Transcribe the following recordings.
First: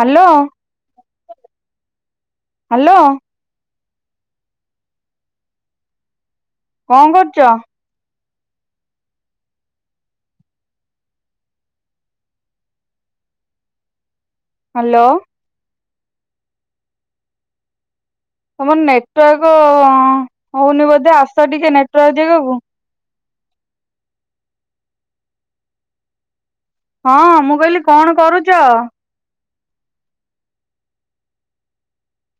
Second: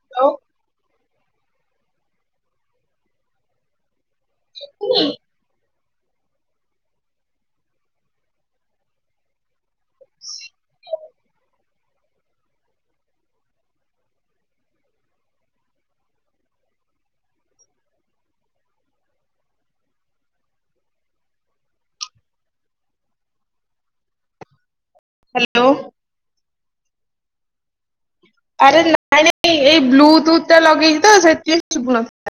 Hello hello hello. [unintelligible] କଣ କରୁଚ? Hello. ତମର ନେଟୱାର୍କ ହଉନି ବୋଧେ ଆସ ଟିକେ ନେଟୱାର୍କ ଜେଗାକୁ। ହ୍ୟାଲୋ। ହଁ ମୁଁ କହିଲି କଣ କରୁଚ? ଆରେ ନାଇଁ ନାଇଁ ଏଇ ବ୍ଲୁ ଟୁଥ ଟା ଲଗେଇଚି ତ ସେଇଥିପାଇଁ ଶୁୁଭୁନ ନଥିଲା।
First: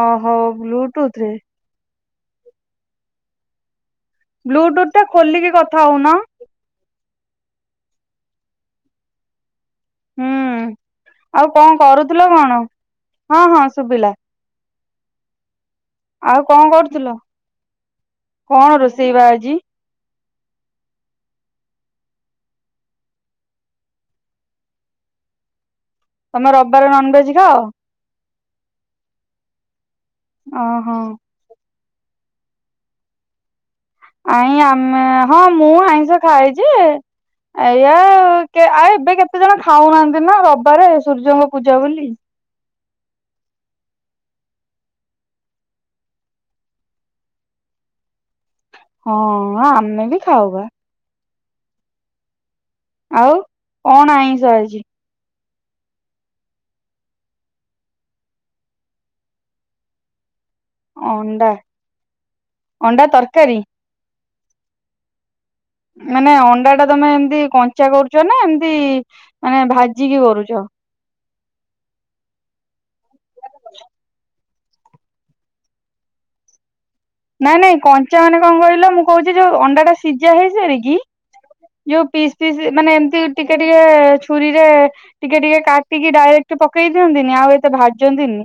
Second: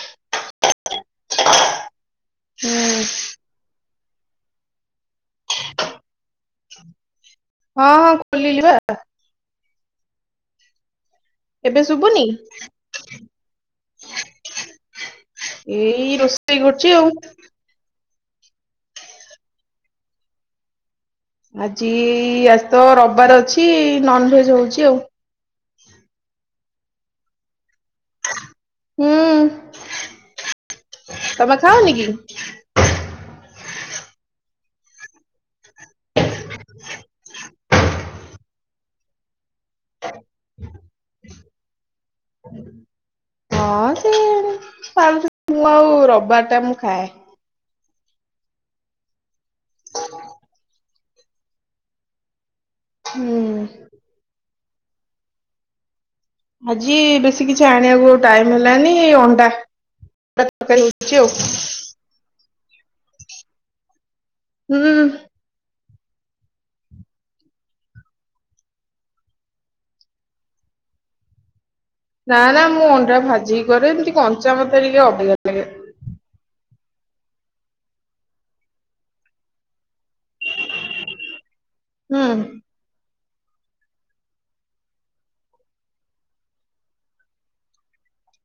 ଓହୋ, ବ୍ଲୁଟୁଥ ରେ? ହୁଁ। ବ୍ଲୁଟୁଥ ଟା ଖୋଲିକି କଥା ହଉନ। ହଁ ହଁ ଖୋଲିଲି ବା। ହୁଁ, ଆଉ କଣ ଏବେ ଶୁଭୁନି କରୁଥିଲ କଣ? ହଁ ହଁ ଶୁଭିଲା। ଏଇ ଆଉ ରୋଷେଇ କଣ କରୁଛି ଆଉ। କରୁଥିଲ? କଣ ରୋଷେଇ ବା ଆଜି? ଆଜି, ଆଜି ତ ରବିବାର ଅଛି ନନ୍‌ଭେଜ ହଉଚି ଆଉ। ତମେ ରବିବାରେ ନନ୍‌ଭେଜ ଖାଅ? ହୁଁ। ଅଁ ହ। ତମେ ଖାଅନି କି? ନାଇ ଆମେ, ହଁ ମୁଁ ଆଇଁଷ ଖାଏ ଯେ ଏଇଆ ଆଉ, ଏବେ କେତେ ଜଣ ଖାଉନାହାନ୍ତି ନା ରବିବାରେ ସୂର୍ଯ୍ୟଙ୍କ ପୂଜା ବୋଲି। [inaudible] ହଁ ସେ ପାଳୁଛନ୍ତି ମୁଁ ଆଉ ରବିବାର ଟା ମୁଁ ଖାଏ। ହଁ ଆମେ ବି ଖାଉ ବା। ଆଉ ହୁଁ। କଣ ଆଇଁଷ ଆଜି? ଆଜି ବେଶୀ କିଛି ଆଣିଆକୁ ଟାଇମ୍ ହେଲାନି ଅଣ୍ଡା। ଅଣ୍ଡା ତରକାରୀ ହେଇଚି ଆଉ। ଅଣ୍ଡା ଅଣ୍ଡା ତରକାରୀ? ହୁଁ। ମାନେ ଅଣ୍ଡା ଟା ତମେ ଏମତି କଞ୍ଚା କରୁଚ ନା ଏମତି ମାନେ ଭାଜିକି କରୁଛ? ନା ନା ମୁଁ ଅଣ୍ଡା ଭାଜିିକି କରେ ଏମିତି କଞ୍ଚା ମତେ ଟିକେ ଅବଗିଆ ଲାଗେ। ନାଇଁ ନାଇଁ କଞ୍ଚା ମାନେ କଣ କହିଲ ମୁଁ କହୁଚି ଯୋଉ ଅଣ୍ଡା ଟା ସିଝା ହେଇସାରିକି ଯୋଉ ପିସ୍ ହୁଁ। ପିସ୍ ମାନେ ଏମତି ଟିକେ ଟିକେ ଛୁରୀରେ ଟିକେ ଟିକେ କାଟିକି ଡାଇରେକ୍ଟ ପକେଇ ଦିଅନ୍ତିନି ଆଉ ଏତେ ଭାଜନ୍ତିନି।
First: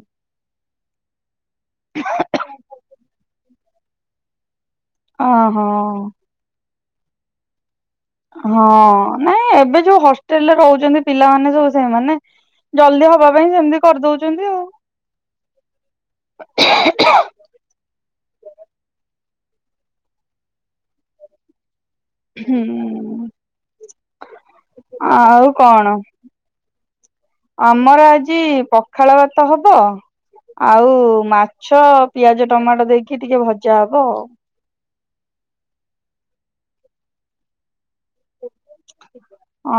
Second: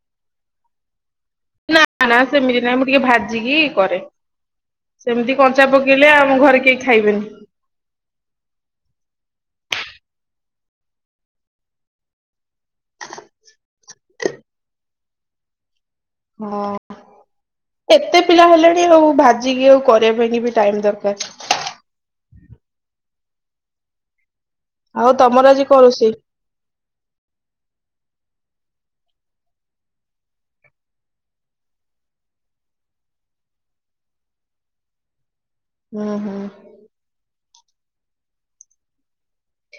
ନା ନା ସେମିତି ନାଇଁ ମୁଁ ଟିକେ ଭାଜିକି କରେ। ସେମିତି ଓହୋ କଞ୍ଚା ପକେଇଲେ ଆଉ ଆମ ଘରେ କେହି ଖାଇବେନି। ହଁ ନାଇଁ ଏବେ ଯୋଉ ହଷ୍ଟେଲ ରେ ରହୁଛନ୍ତି ପିଲାମାନେ ସବୁ ସେମାନେ। ଜଲଦି ହବା ପାଇଁ ସେମିତି କରିଦଉଛନ୍ତି ଆଉ। ହଁ। ଏତେ ପିଲା ହେଲାଣି ଆଉ ଭାଜିକି ଆଉ କରିବା ପାଇଁ ବି ଟାଇମ୍ ଦରକାର। ହୁଁ ତମର ଆଉ ଆଜି କଣ? ରୋଷେଇ? ଆମର ଆଜି ପଖାଳ ଭାତ ହବ। ଆଉ ମାଛ ପିଆଜ ଟମାଟୋ ଦେଇକି ଟିକେ ଭଜା ହବ। ହୁଁ ହୁଁ। [unintelligible]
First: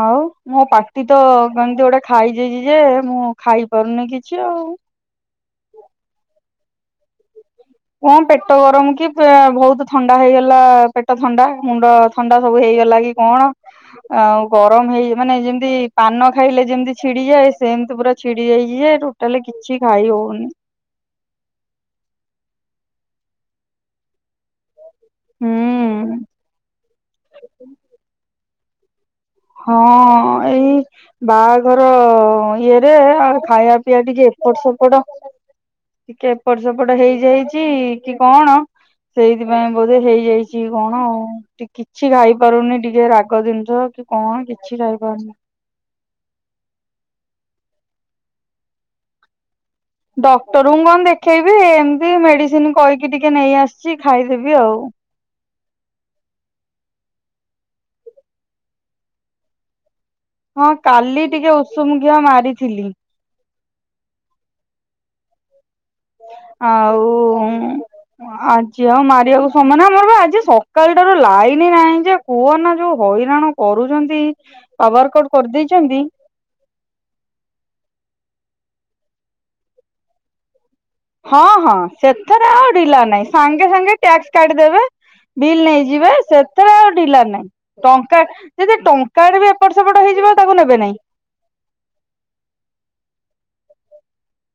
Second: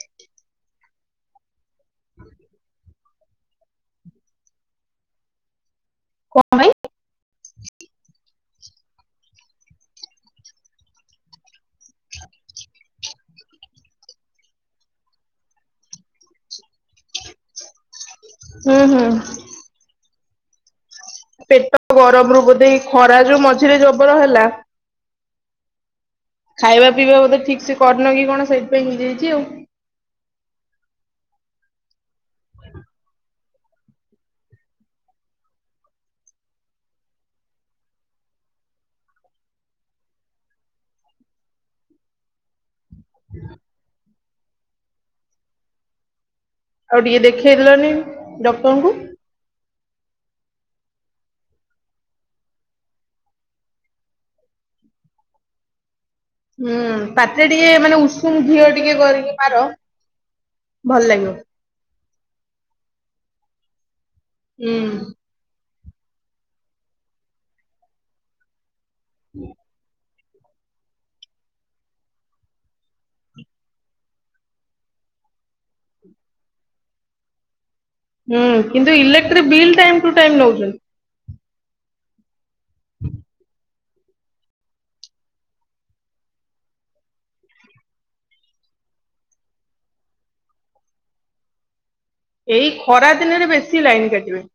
ଆଉ ମୋ ପାଟି ତ କେମିତି ଗୋଟେ ଖାଇଯାଇଛି ଯେ ମୁଁ ଖାଇ ପାରୁନି କିଛି ଆଉ। କଣ ପାଇଁ? କଣ ପେଟ ଗରମ କି ବୋହୁତ୍ ଥଣ୍ଡା ହେଇଗଲା ପେଟ ଥଣ୍ଡା ମୁଣ୍ଡ ଥଣ୍ଡା ସବୁ ହେଇଗଲା କି କଣ? ଆଉ ଗରମ ହେଇ ମାନେ ଯେମତି ପାନ ଖାଇଲେ ଯେମିତି ଛିଡିଯାଏ ସେମତି ପୁରା ଛିଡି ହୁଁ ଯାଇଛି ଯେ ହୁଁ ଟୋଟାଲି କିଛି ଖାଇ ହଉନି। ମୋ ପେଟ ଗରମ ରୁ ବୋଧେ ଖରା ଯୋଉ ମଝିରେ ଜବର ହେଲା। ହୁଁ। ଖାଇବା ପିଇବା ବୋଧେ ଠିକ୍ ସେ କରିନ କି କଣ ସେଇଥିପାଇଁ ହେଇଯାଇଛି ଆଉ। ହଁ ଏଇ ବାହାଘର ଇଏରେ ଆଉ ଖାଇବା ପିଇବା ଟିକେ ଏପଟ ସେପଟ ଟିକେ ଏପଟ ସେପଟ ହେଇଯାଇଛି କି କଣ ସେଇଥିପାଇଁ ବୋଧେ ହେଇଯାଇଛି କଣ ଆଉ ଟିକେ କିଛି ଖାଇ ପାରୁନି ଟିକେ ରାଗ ଜିନିଷ କି କଣ କିଛି ଖାଇପାରୁନି। ଆଉ ଟିକେ ଦେଖେଇ ଦେଲନି ଡକ୍ଟରଙ୍କୁ। ଡକ୍ଟରଙ୍କୁ କଣ ଦେଖେଇବି ଏମତି ମେଡିସିନ କହିକି ଟିକେ ନେଇ ଆସିଛି ଖାଇଦେବି ଆଉ। ହୁଁ ପାଟିରେ ଟିକେ ମାନେ ଉଷୁମ ଘିଅ ଟିକେ କରିକି ମାର। ହଁ ଭଲ କାଲି ଲାଗିବ। ଟିକେ ଉଷୁମ ଘିଅ ମାରିଥିଲି। ହୁଁ। ଆଉ ଆଜି ଆଉ ମାରିବାକୁ ସମୟ ନାହିଁ ଆମର ବା ଆଜି ସ କାଲି ଠାରୁ ଲାଇନି ନାହିଁ ଯେ କୁହନା ଯୋଉ ହଇରାଣ କରୁଛନ୍ତି। ପାୱାର କଟ କରିଦେଇଛନ୍ତି। ହୁଁ କିନ୍ତୁ ଇଲେକ୍ଟ୍ରିକ ବିଲ୍ ଟାଇମ୍ ଠୁ ଟାଇମ୍ ନେଉଛନ୍ତି। ହଁ ହଁ ସେଥରେ ଆଉ ଢ଼ିଲା ନାହିଁ ସାଙ୍ଗେ ସାଙ୍ଗେ ଟ୍ୟାକ୍ସ କାଟିଦେବେ। ବିଲ୍ ନେଇଯିବେ ସେଥିରେ ଆଉ ଢିଲା ନାଇଁ। ଟଙ୍କା ଯଦି ଟଙ୍କାଡ ବି ଏପଟ ସେପଟ ହେଇଯିବ ତାକୁ ନେବେ ନାହିଁ। ଏଇ ଖରା ଦିନରେ ବେଶୀ ଲାଇନ୍ କାଟିବେ।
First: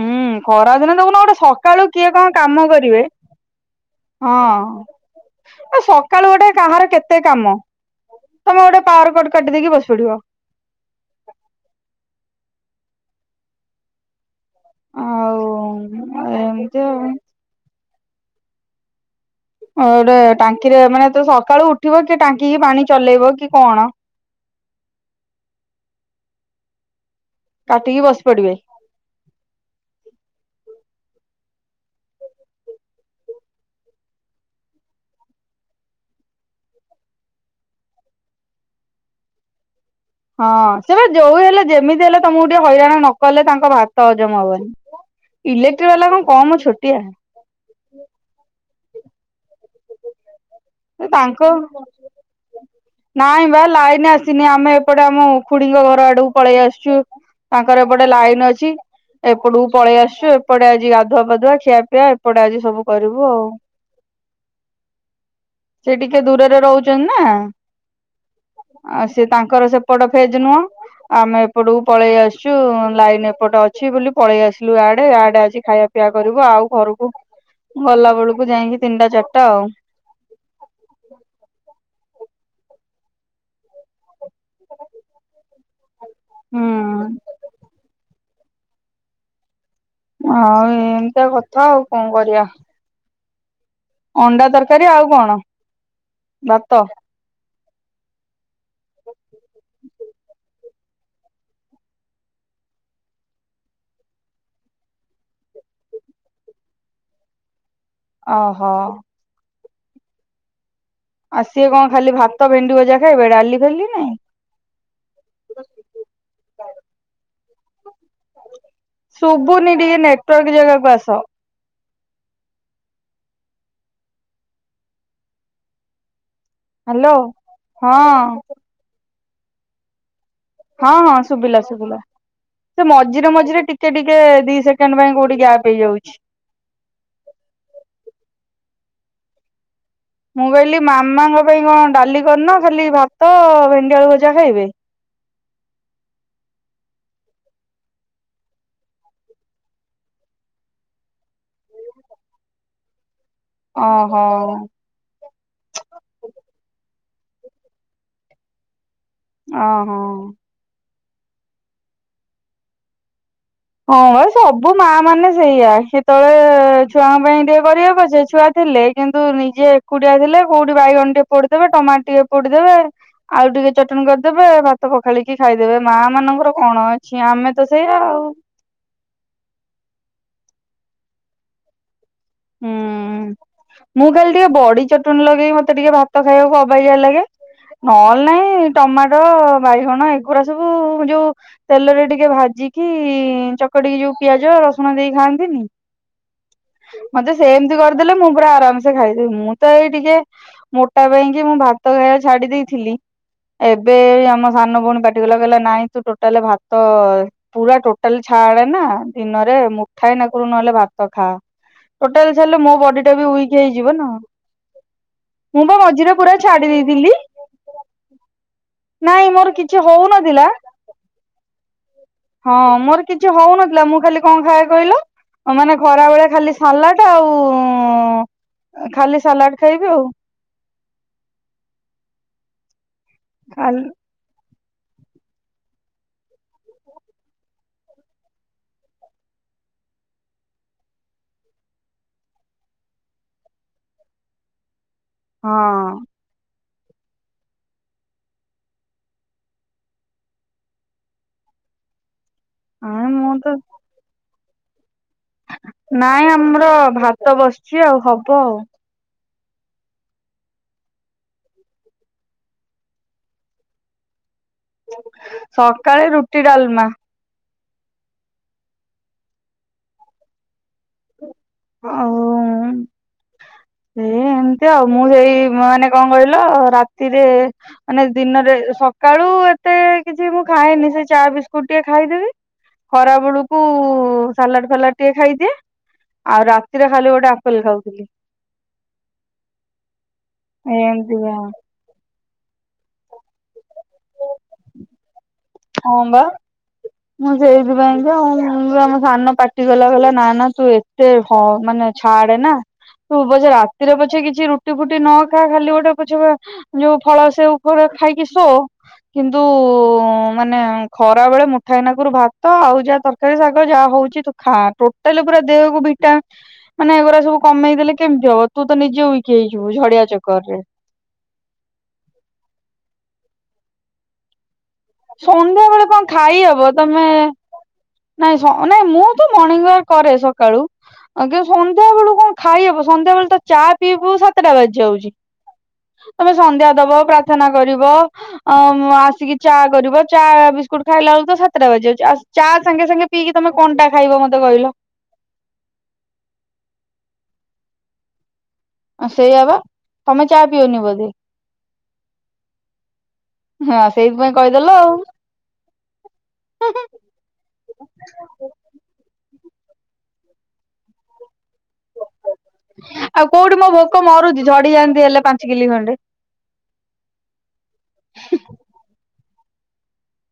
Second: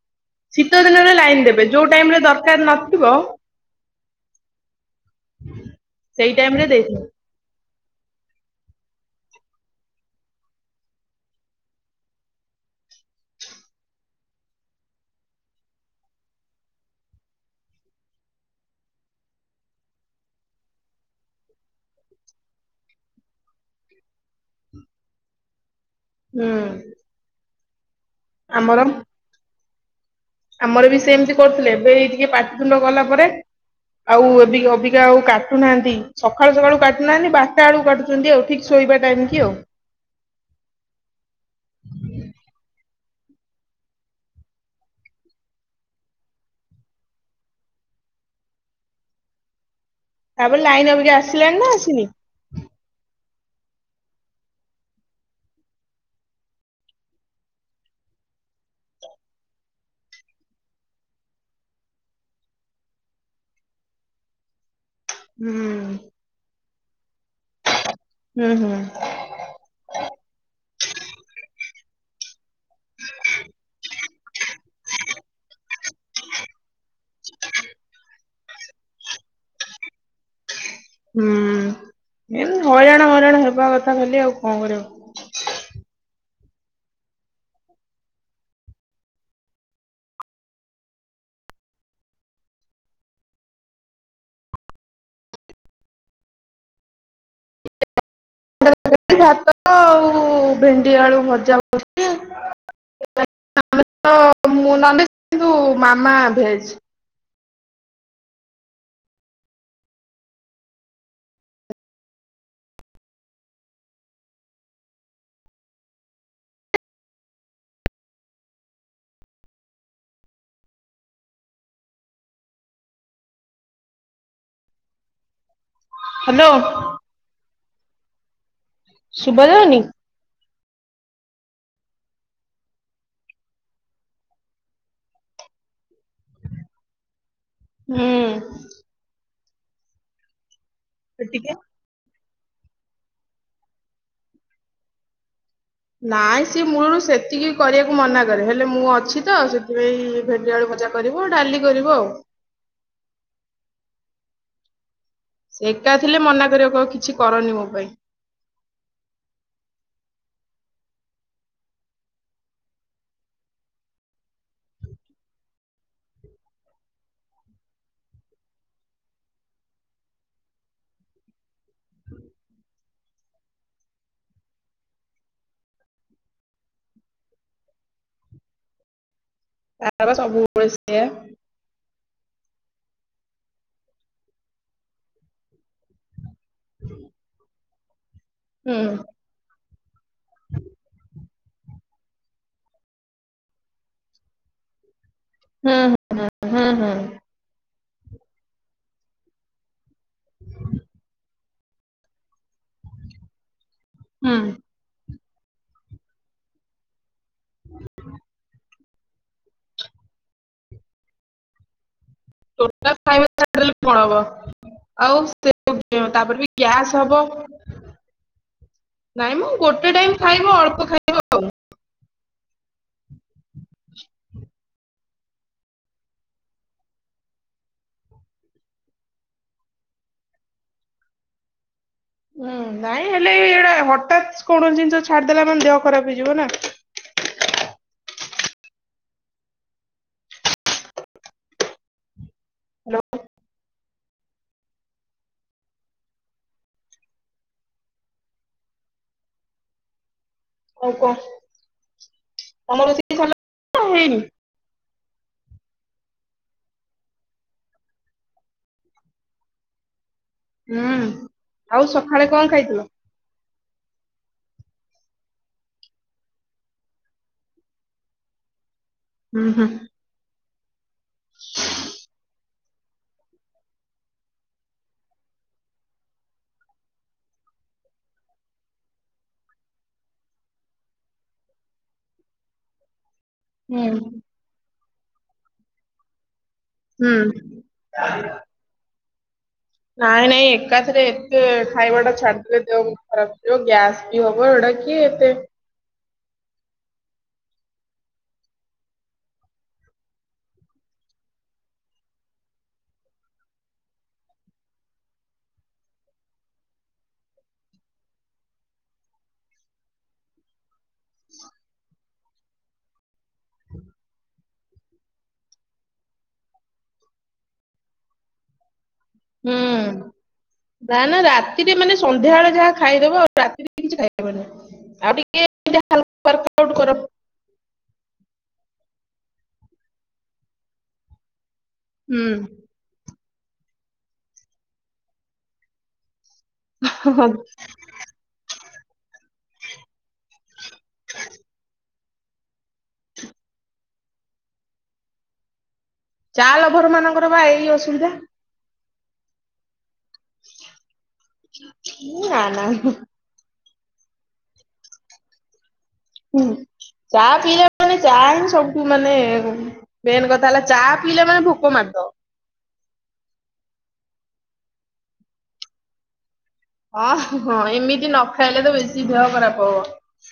ଉୁଁ ଶୀତ ଖରାଦିନ ଦିନରେ ଦେଖୁନ ଗୋଟେ ଲାଇନ ଦେବେ ଯୋଉ ସକାଳୁ ଟାଇମ କିଏ ରେ କଣ ଦରକାର କାମ ନଥିବ କରିବେ। ହଁ ଆ ସେଇ ସକାଳୁ ଗୋଟେ ଟାଇମ ରେ କାହାର ଦେଇଥିବେ। କେତେ କାମ ତମେ ଗୋଟେ ପାୱାର କଟ କାଟିଦେଇକି ବସି ପଡିବ। ଆଉ, ଆଉ ଏମିତି ଆଉ। ଆଉ ଗୋଟେ ଟାଙ୍କିରେ ମାନେ ତୁ ସକାଳୁ ଉଠିବ କି ଟାଙ୍କିକି ପାଣି ଚଲେଇବ କି କଣ ହୁଁ। କାଟିକି ବସି ପଡିବେ। ଆମର ଆମର ବି ସେମିତି କରୁଥିଲେ ଏବେ ଏଇ ଟିକେ ପାଟିିତୁଣ୍ଡ ଗଲା ପରେ? ଆଉ ଏ [unintelligible] ଅବିକା ଆଉ କାଟୁନାହାନ୍ତି ସକାଳୁ ସକାଳୁ କାଟୁନାହାନ୍ତି ବାରଟା ବେଳକୁ କାଟୁଛନ୍ତି ଆଉ ଠିକ। ଶୋଇବା ଟାଇମ କି ଆଉ। ହଁ ସେ ବା ଯୋଉ ହେଲେ ଯେମିତି ହେଲେ ତମକୁ ଟିକେ ହଇରାଣ ନକଲେ ତାଙ୍କ ଭାତ ହଜମ ହବନି। ଇଲେକ୍ଟ୍ରିକ ବାଲା କଣ କମ ଛୋଟିଆ? ତାପରେ ଲାଇନି ଅବିକା ତାଙ୍କ ଆସିଲାଣି ନା ଆସିନି? ନାଇଁ ବା ଲାଇନି ଆସିନି ଆମେ ଏପଟେ ଆମ ଖୁଡିଙ୍କ ଘର ଆଡକୁ ପଳି ଆସିଛୁ। ତାଙ୍କର ଏପଟେ ଲାଇନି ଅଛି। ଏପଟକୁ ପଳେଇ ଆସଛୁ ଏପଟେ ଆଜି ଗାଧୁଆ ପାଧୁଆ ଖିଆ ପିଆ ଏପଟେ ଆଜି ସବୁ କରିବୁ ଆଉ। ହୁଁ ସେ ଟିକେ ଦୂରରେ ରହୁଛନ୍ତି ନା। ହୁଁ ହୁଁ। ଆଉ ସେ ତାଙ୍କର ସେପଟ ଫେଜେ ନୁହଁ। ଆମେ ଏପଟକୁ ପଳେଇ ଆସିଛୁ ଲାଇନ ଏପଟେ ଅଛି ବୋଲି ପଳେଇ ଆସିଲୁ ଏଆଡେ ଏଆଡେ ଆଜି ଖାଇବା। ଶୁଖିଲା କରିବୁ ଆଉ ଘରକୁ ଗଲା ବେଳକୁ ଯାଇକି ତିନିଟା ଚାରଟା ଆଉ। ହୁଁ ଏ ହଇରାଣ ହଇରାଣ ହେବା କଥା ଖାଲି ଆଉ କଣ କରିବା। ହୁଁ। ଆଉ ଏମିତି କଥା ଆଉ କଣ କରିବା। ଅଣ୍ଡା ତକାରୀ ଆଉ କଣ ଭାତ। ଏଠି ଭାତ ଆଉ ଭେଣ୍ଡି ଆଳୁ ଭଜା ବସିଛି। [unintelligible] ମୁଁ ନନଭେଜ୍ କିନ୍ତୁ ମାମା ଭେଜ୍। ଅ ହୋ। ଆଉ ସିଏ କଣ ଖାଲି ଭାତ ଭେଣ୍ଡି ଭଜା ଖାଇବେ ଡାଲି ଫାଲି ନାଇଁ। ଶୁଭୁନି ଟିକେ ନେଟୱାର୍କ ଜାଗାକୁ ଆସ। ହ୍ୟାଲୋ। ହ୍ୟାଲୋ ହଁ। ଶୁଭା ଯାଉନି। ହଁ ହଁ ଶୁଭିଲା ଶୁଭିଲା। ସେ ମଝିରେ ମଝିରେ ଟିକେ ଟିକେ ଦି ସେକେଣ୍ଡ ପାଇଁ କୋଉଠି ଗ୍ୟାପ୍ ହେଇଯାଉଛି। ହୁଁ। ମୁଁ କହିଲି ମାମାଙ୍କ ଟିକେ ପାଇଁ କଣ ଡାଲି କରିନା ଖାଲି ଭାତ ଭେଣ୍ଡି ଆଳୁ ଭଜା ଖାଇବେ। ନାଇଁ ସିଏ ମୂଳରୁ ସେତିକି କରିବାକୁ ମନା କରେ ହେଲେ ମୁଁ ଅଛି ତ ସେଥିପାଇଁ ଭେଣ୍ଡିଆଳୁ ଭଜା। କରିବୁ ଡାଲି କରିବ ଆଉ। ଓହୋ। ସେ ଏକା ଥିଲେ ମନା କରିବ କିଛି କରନି ମୋ ପାଇଁ। ଓହୋ। ହଁ ପା ସବୁ ମା ମାନେ ସେଇଆ ସେତେବେଳେ ଛୁଆଙ୍କ ପାଇଁ ଟିକେ କରିବେ ପଛେ ଛୁଆ ଥିଲେ। କିନ୍ତୁ ନିଜେ ଏକୁଟିଆ ଥିଲେ କୋଉଠି ବାଇଗଣ ଟିକେ ପୋଡିଦେବେ ଟମାଟୁ ଟିକେ ପୋଡିଦେବେ। ଆଉ ଟିକେ ଚଟଣି କରିଦେବେ ଭାତ ପଖାଳିକି ଖାଇଦେବେ ମା ମାନଙ୍କର କଣ ଅଛି ଆମେ ତ ସେଇଆ ଆଉ। ତାର ତ ସବୁବେଳେ ସେଇଆ। ହୁଁ ମୁଁ ଖାଲି ଟିକେ ବଡି ଚଟଣି ଲଗେଇ ମତେ ଟିକେ ଭାତ ଖାଇବାକୁ ଅବ। ଆବେଗ୍ୟ ଲାଗେ ନହେଲେ ନାହିଁ ହୁଁ। ଟମାଟୋ ବାଇଗଣ ଏଗୁୁରା ସବୁ ଯୋଉ। ତେଲରେ ଟିକେ ଭାଜିକି ଚକଟିକି ଯୋଉ ପିଆଜ ରସୁଣ ଦେଇ ଖାଆନ୍ତିନି। ହୁଁ ହୁଁ ହୁଁ ହୁଁ। ମତେ ସେମିତି କରିଦେଲେ ମୁଁ ପୁରା ଆରାମସେ ଖାଇଦେବି ମୁଁ ତ ଏଇ ଟିକେ ମୋଟା ପାଇଁ। ଯେ ମୁଁ ଭାତ ଖାଇବା ଛାଡି ଦେଇଥିଲି ଏବେ ହୁଁ ଆମ ସାନ ଭଉଣୀ ପାଖେ ସେ କହିଲା କହିଲା ନାଇଁ ତୁ ଟୋଟାଲ ଭାତ। ପୁରା ଟୋଟାଲ ଛାଡେ ନା ଦିନରେ ମୁଠାଏ ନାକୁରୁ ନହେଲେ ଭାତ ଖା। ଟୋଟାଲ ଛାଡିଲେ ମୋ ଟୋଟାଲ ବଡି ଟା ଖାଇବା ବି ୱିକ୍ ଛାଡିଦେଲେ କଣ ହେଇଯିବନା। ହବ। ଆଉ ସେ ମୁଁ ପା ମଝିରେ ତାପରେ ପୁରା ବି ଛାଡି ଗ୍ୟାସ୍ ଦେଇଥିଲି। ହବ ନାଇଁ ମ ମୋର କିଛି ଗୋଟେ ଟାଇମ ହଉନଥିଲା। ଖାଇବ ଅଳ୍ପ ଖାଇ ହଁ ମୋର କିଛି ହଉନଥିଲା ମୁଁ ଖାଲି କ ଖାଏ କହିଲ। ଅ ମାନେ ଖରାବେଳେ ଖାଲି ସାଲାଟ ଆଉଁ ଏ ଖାଲି ସାଲାଟ ଖାଇବି ଆଉ। ଉଁ ନାଇଁ ହେଲେ ଏଇ ଗୁଡା ଖାଲି ହଠାତ କୌଣସି ଜିନିଷ ଛାଡିଦେଲା ମାନେ ଦେହ ଖରାପ ହେଇଯିବ ନା। ହାଲୋ। ହଁ। ଆଉ କ ଆ ତମର ମୁଁ [unintelligible] ତ ନା ହେଇନି। ନାଇଁ ଆମର ଭାତ ବସିଚି ଆଉ ହବ ଆଉ। ହୁଁ ଆଉ ସକାଳେ କଁ ଖାଇଥିଲ? ସକାଳେ ରୁଟି, ଡାଲମା। ଉଁ ହୁଁ। ଆଉଁ। ସେଇ ଏମିତି ଆଉ ମୁଁ ସେଇ ମାନେ କଁ କହିଲ ରାତିରେ। ମାନେ ଦିନରେ ସକାଳୁ ଏତେ କିଛି ମୁଁ ଖାଏନି ସେଇ ଚା, ବିସ୍କୁଟ ଟିକେ ଖାଇଦେବି। ଖରା ବେଳୁକୁ। ଉଁ ହୁଁ। ସାଲାଡ ଫାଲାଡ ଟିକେ ଖାଇଦିଏ ଆଉ ରାତିରେ ଖାଲି ହୁଁ। ଗୋଟେ ଆପେଲ ଖାଉଥିଲି। ନାଇଁ ନାଇଁ ଏକାଥରେ ଏମିତିକା ଏତେ। ଖାଇବା ଟା ଛାଡିଦେବେ ଦେହ ଖରାପ ହବ୍ ଗ୍ୟାସ ବି ହବ ଏଇଟା କିଏ ଏତେ। ହଁ ବା। ମୁଁ ସେଇଥିପାଇଁ ତ ଆଉ ବି ଆମ ସାନ ପାଟି କଲା କହିଲା ନାଁ ନାଁ ତୁ ଏ ତେ ହ ମାନେ ଛାଡ଼େ ନା। ତୁ ପଛେ ରାତିରେ ପଛେ କିଛି ରୁଟି ଫୁଟି ନ ଖା ଖାଲି ଗୋଟେ ପଛେ ଯୋଉ ଫଳ ସେଉ ଫଳ ଖାଇକି ଶୋ କିନ୍ତୁ। ମାନେ ଖରା ବେଳେ ମୁଠାଏ ନାକୁରୁ ଭାତ ଆଉ ଯାହା ତରକାରୀ, ଶାଗ ଯାହା ହଉଚି ତୁ ଖା ଟୋ ଟାଲ ପୁରା ଦେହକୁ ଭିଟା ମାନେ ଏଗୁଡା ସବୁ କମେଇ ଦେଲେ କେମିତି ହବ ତୁ ତ ନିଜେ ୱି କି ହେଇଯିବୁ ଝଡିଆ ଚକର୍ ରେ। ନାଁ ନାଁ ରାତିରେ ମାନେ ସନ୍ଧ୍ୟାବେଳେ ଯାହା ଖାଇଦବ ଆଉ ରାତିରେ କିଛି ଖାଇବନି। ଆଉ ସନ୍ଧ୍ୟା ଟିକେ ବେଳେ କଁ ହାଲକା ୱାର୍କ ଖାଇ ଆଉଟ ହବ କର। ତମେ। ନାଇଁ ସ ନା ମୁଁ ତ ମର୍ଣ୍ଣିଙ୍ଗ ୱାକ୍ କରେ ସକାଳୁ। ଆଜ୍ଞା ସନ୍ଧ୍ୟା ବେଳୁ ହୁଁ। କଁ ଖାଇ ହବ ସନ୍ଧ୍ୟା ବେଳୁ ତ ଚା ପିଉ ପିଉ ସାତଟା ବାଜି ଯାଉଚି। ତମେ ସନ୍ଧ୍ୟା ଦବ ହଁ ହଁ ପ୍ରାର୍ଥନା କରିବ ଅମ ଆସିକି ଚା କରିବ ଚା ବି କୁଟ୍ ଖାଇଲା ବେଳୁ ତ ସାତଟା ବାଜିଯାଉଚି ଆ ଚା ସାଙ୍ଗେ ସାଙ୍ଗେ ପିଇକି ତମେ କଣ ଟା ଖାଇବ ମତେ କହିଲ? ଚା ଲଭର୍ ମାନଙ୍କର ବା ଏଇ ଅସୁବିଧା। ଆଁ ସେୟା ବା ତମେ ଚା ପିଅନି ବୋଧେ? ମୁଁ ନା ନା ହୁଁ। ହଁ ସେଇଥିପାଇଁ କହିଦେଲ ଆଉ। ଉଁ ଚା ପିଇଲା ମାନେ ଚା ହିଁ ସବୁଠୁ ମାନେ। ମେନ୍ କଥା ହେଲା ଚା ପିଇଲା ମାନେ ଭୋକ ମାଦ ଆଉ କୋଉଠି ମୋ ଭୋକ ମରୁଚି ଝଡି ଯାଆନ୍ତି ହେଲେ ପାଞ୍ଚ୍ କିଲେ ଖଣ୍ଡେ। ହଁ ହଁ ହଁ ଏମିତି ନ ଖାଇଲେ ତ ବେଶୀ ଦେହ ଖରାପ ହବ।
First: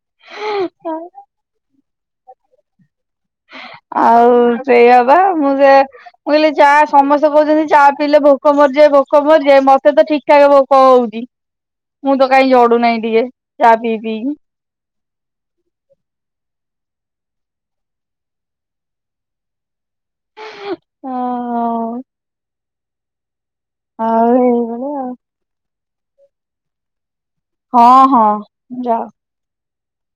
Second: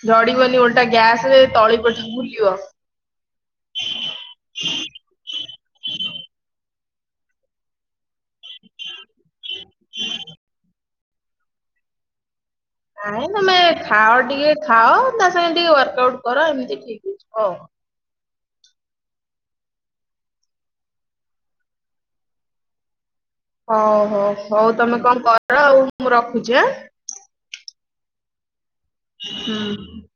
ଝଡିବନି ଓଲ୍ଟା ଗ୍ୟାସ୍ ରେ ତଳି ପଟୁରୁ ବୁଲିବ। ଆଉ ସେୟା ବା ମୁଁ ସେୟା ମୁଁ କଇଲି ଚା ସମସ୍ତେ କୋଉଚନ୍ତି ଚା ପିଲେ ଭୋକ ମର୍ଯାଏ ଭୋକ ମର୍ଯାଏ ମତେ ତ ଠିକ୍ ଠାକ୍ ଭୋକ ହୋଉଚି ମୁଁ ତ କାଇଁ ଝଡୁନେଇଁ? ନାଇଁ ତମେ ଖାଅ ଟିକେ ଖାଅ ତା ସାଙ୍ଗେ ଟିକେ ୱାର୍କ ଆଉଟ୍ କର ଏମିତି ଠିକ୍ ହେଇଯିବ। ଉଁ ହଁ ହଁ। ହଉ ହୋଉ ଆଉ ହୋଉ ତମେ ଏଇଭଳିଆ ଆଉ। କଣ୍ କର ଆଉ ମୁଁ ରଖୁଚି ଆଁ? ହଁ ହଁ ଯାଅ। ହୁଁ।